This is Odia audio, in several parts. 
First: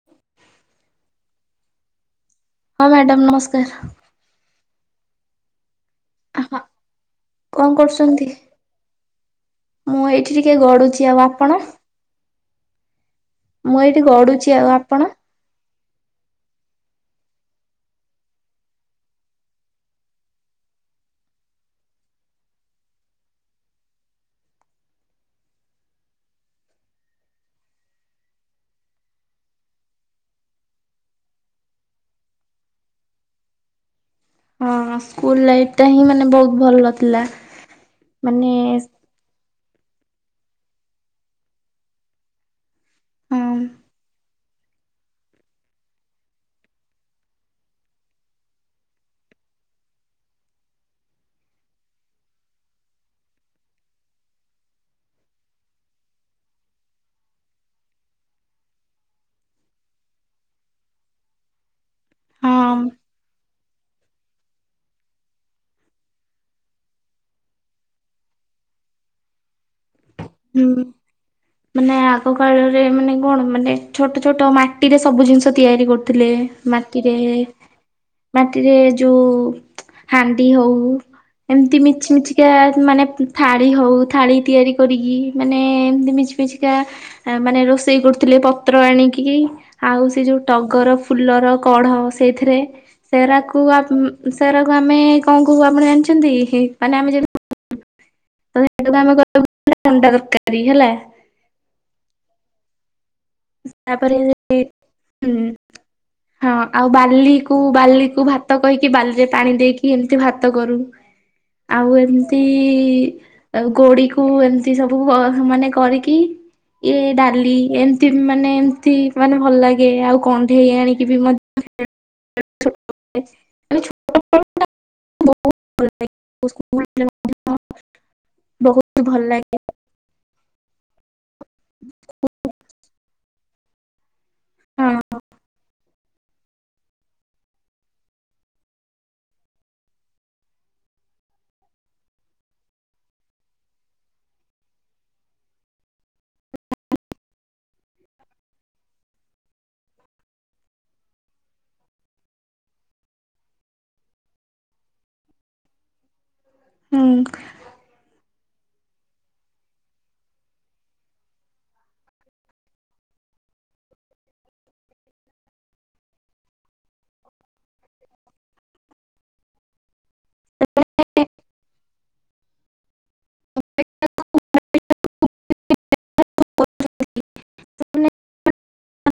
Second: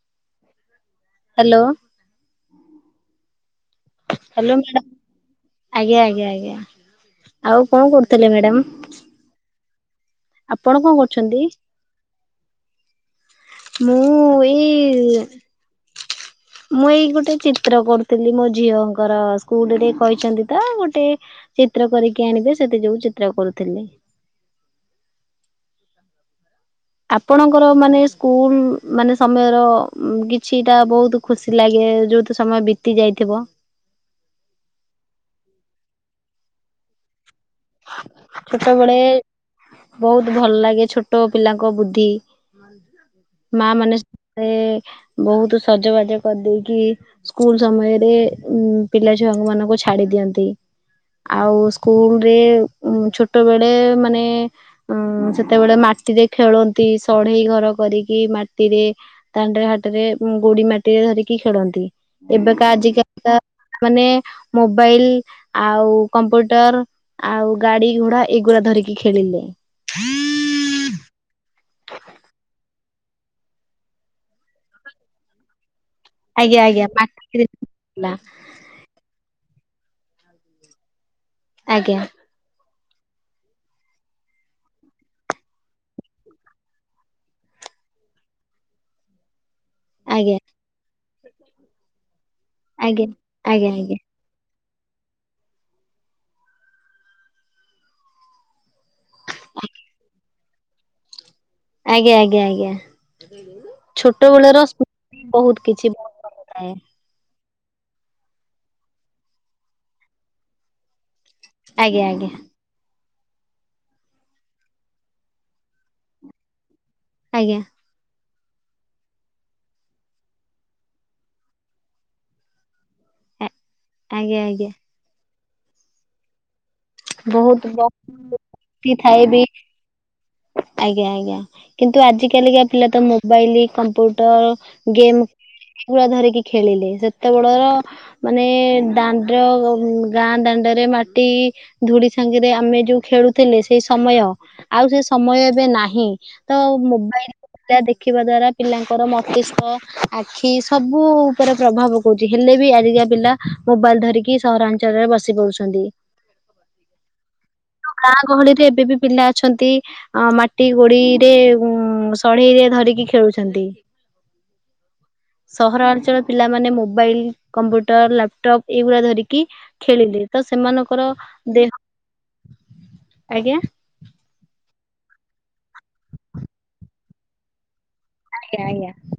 [unintelligible] [inaudible] ହଁ, ମ୍ୟାଡ଼ମ୍ ନମସ୍କାର୍। [inaudible] ହଁ ଆଉ କ'ଣ କରୁଥିଲେ ମ୍ୟାଡ଼ାମ୍? ମୁଁ ଏଇଠି ଟିକେ ଗଡୁଚି, ଆଉ କରୁଛନ୍ତି? ଆପଣ ମୁଁ ଏଇଠି ଗଡୁଚି, ଆଉ ଆପଣ ମୁଁ ଏଇ ଗୋଟେ ଚିତ୍ର କରୁଥିଲି, ମୋ ଝିଅଙ୍କର ସ୍କୁଲରେ କହିଚନ୍ତି ତ। ଗୋଟେ ଚିତ୍ର କରିକି ଆଣିବେ, ସେଥି ଯୋଗୁ ଚିତ୍ର କରୁଥିଲେ। ଆପଣଙ୍କର ମାନେ ସ୍କୁଲ ମାନେ ସମୟର କିଛିଟା ବହୁତ ଖୁସି ଲାଗେ ଯୋଉ ଟି ସମୟ ବିତି ଯାଇଥିବ। ହଁ ସ୍କୁଲ ଲାଇଫ ଟା ହିଁ ମାନେ ବହୁତ ଭଲ ଥିଲା। ମାନେ ଛୋଟବେଳେ ବହୁତ ଭଲ ଲାଗେ ଛୋଟ ପିଲାଙ୍କ ବୁଦ୍ଧି। ହଁ ମା ମାନେ ରେ ବହୁତ ସଜବାଜ କରିଦେଇକି ସ୍କୁଲ ସମୟରେ ଉ ପିଲା ଛୁଆଙ୍କୁ ମାନଙ୍କୁ ଛାଡି ଦିଅନ୍ତି। ଆଉ ସ୍କୁଲ ରେ ଉଁ ଛୋଟ ବେଳେ ମାନେ ଉଁ ସେତେବେଳେ ମାଟିରେ ଖେଳନ୍ତି ସଢେଇ ଘର କରିକି ମାଟିରେ ଦାଣ୍ଡରେ ହାଟରେ ଗୋଡି ମାଟିରେ ଧରିକି ଖେଳନ୍ତି। ହଁ ଏବେକା ଆଜିକାଲି ତ ମାନେ ମୋବାଇଲ ଆଉ କମ୍ପ୍ୟୁଟର ଆଉ ଗାଡି ଘୋଡା ଏଗୁଡା ଧରିକି ଖେଳିଲେ। ହୁଁ। ମାନେ ଆଗ କାଳରେ ମାନେ କଣ ମାନେ ଛୋଟ ଛୋଟ ମାଟିରେ ସବୁ ଜିନିଷ ତିଆରି କରୁ ଥିଲେ ଆଜ୍ଞା ଆଜ୍ଞା ମାଟିରେ ଥିଲା ମାଟ ରେ ଯୋଉ ହାଣ୍ଡି ହଉ ଏମିତି ଆଜ୍ଞା। ମିଛି ମିଛି କେ ହାତ୍ ମାନେ ଥାଳି ହଉ ଥାଳି ତିଆରି କରିକ ମାନେ ଏମତି ମିଛ ମିଛିକା ମାନେ ରୋଷେଇ କରୁଥିଲେ ପତ୍ର ଆଣିକି ଆଉ ସେ ଆଜ୍ଞା ଯେଉ ଟଗର ଫୁଲର କଢ଼ ସେଇଥିରେ ଆଜ୍ଞା ସେରାକୁ ଆଜ୍ଞା ଆଜ୍ଞା ଆପ ଉଁ ସେରାକୁ ଆମେ କଣ କହୁ ଆପଣ ଜାଣିଚନ୍ତି ମାନେ ଆମେ ଯଦି ସେ ଆମେ ଅଣ୍ଡା ତରକାରୀ ହେଲା। ଆଜ୍ଞା ଆଜ୍ଞା ଆଜ୍ଞା। ତାପରେ ଛୋଟ ବଳର ସ୍ମ ବହୁତ ହଁ କିଛିଥାଏ। ଆଉ ବାଲିକୁ ବାଲିକୁ ଭାତ କହିକି ବାଲିରେ ପାଣି ଦେଇକି ଏମିତି ଭାତ କରୁ। ଆଉ ଆଜ୍ଞା ଆଜ୍ଞା ଏମତି ଆଉ ଗୋଡି କୁ ଏମିତି ସବୁ ମାନେ କରିକି ଇଏ ଡାଲି ଆଜ୍ଞା ଏମତି ମାନେ ଏମିତି ମାନେ ଭଲ ଲାଗେ ଆଉ କଣ୍ଢେଇ ଆଣିକି ବି ମଧ୍ୟ [unintelligible] ଆ- ଆଜ୍ଞା ଆଜ୍ଞା। ବହୁତ [unintelligible] କଉ [unintelligible] ବହୁତ [unintelligible] ଥାଏ ବି। ଲାଗେ ଆଜ୍ଞା ଆଜ୍ଞା କିନ୍ତୁ ଆଜି କାଲିକା ପିଲା ତ ମୋବାଇଲ କମ୍ପୁଟ ର ହଁ ଗେମ୍ ପୁରା ଧରିକି ଖେଳିଲେ ସେତେବେଡର ମାନେ ଦାଣ୍ଡ ଗାଁ ଦାଣ୍ଡରେ ମାଟି ଧୂଡି ସାଙ୍ଗେରେ ଆମେ ଯୋଉ ଖେଳୁଥିଲେ ସେଇ ସମୟ ଆଉ ସେ ସମୟ ଏବେ ନାହିଁ ତ ମୋବାଇଲ ରା ଦେଖିବା ଦ୍ଵାରା ପିଲାଙ୍କର ମସ୍ତିଷ୍କ ଆଖି ସବୁ ଉପରେ ପ୍ରଭାବ ପକଉଚି ହେଲେ ବି ଆଜିକା ପିଲା ମୋବାଇଲ ଧରିକି ସହରାଞ୍ଚଳରେ ବସି ପଡୁଛନ୍ତି। ହୁଁ। ଗାଁ ଗହଳି ରେ ଏବେ ବି ପିଲା ଅଛନ୍ତି। ଅ ମାଟି ଗୋଡିରେ ଉ ସଢେଇରେ ଧରିକି ଖେଳୁଚନ୍ତି। [inaudible] ସହରାଞ୍ଚଳ ପିଲାମାନେ ମୋବାଇଲ କମ୍ପ୍ୟୁଟର ଲାପଟପ୍ ଏଇଗୁଡା ଧରିକି ଖେଳିଲେ। ତ ସେମାନଙ୍କର ଦେହ ଆଜ୍ଞା? [unintelligible] [unintelligible] ଆଜ୍ଞା ଆଜ୍ଞା।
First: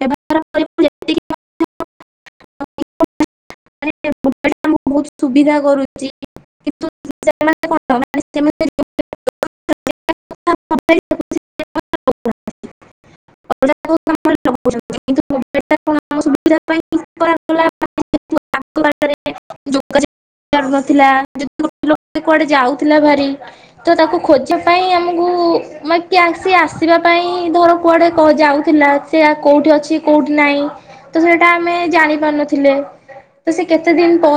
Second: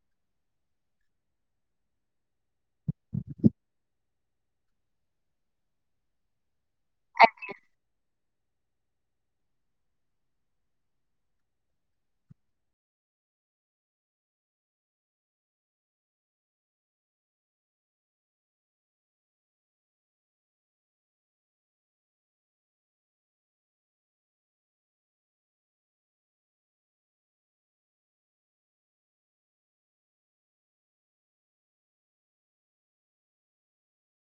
ବ୍ୟବହାର କରିବୁ ଯେତିକି ମାନ ମୋବାଇଲ୍ ବହୁତ ସୁବିଧା କରୁଚି କିନ୍ତୁ [unintelligible] କଣ [unintelligible] [unintelligible] [unintelligible] ତ [inaudible] ଜାଣୁନଥିଲା ଯଦି ଗୋଟିଏ ଲୋକ କୁଆଡେ ଯାଉଥିଲା ଭାରି। ତ ତାକୁ ଖୋଜିବା ପାଇଁ ଆମକୁ ମାନେ କିଏ ସ ଆସିବା ପାଇଁ ଧର। କୁଆଡେ କ ଯାଉଥିଲା ସେ କୋଉଠି ଅଛି କୋଉଠି ନାହିଁ। ତ ସେଇଟା ଆମେ ଜାଣି ପାରୁନଥିଲେ ତ ସେ କେତେ ଦିନ ପରେ।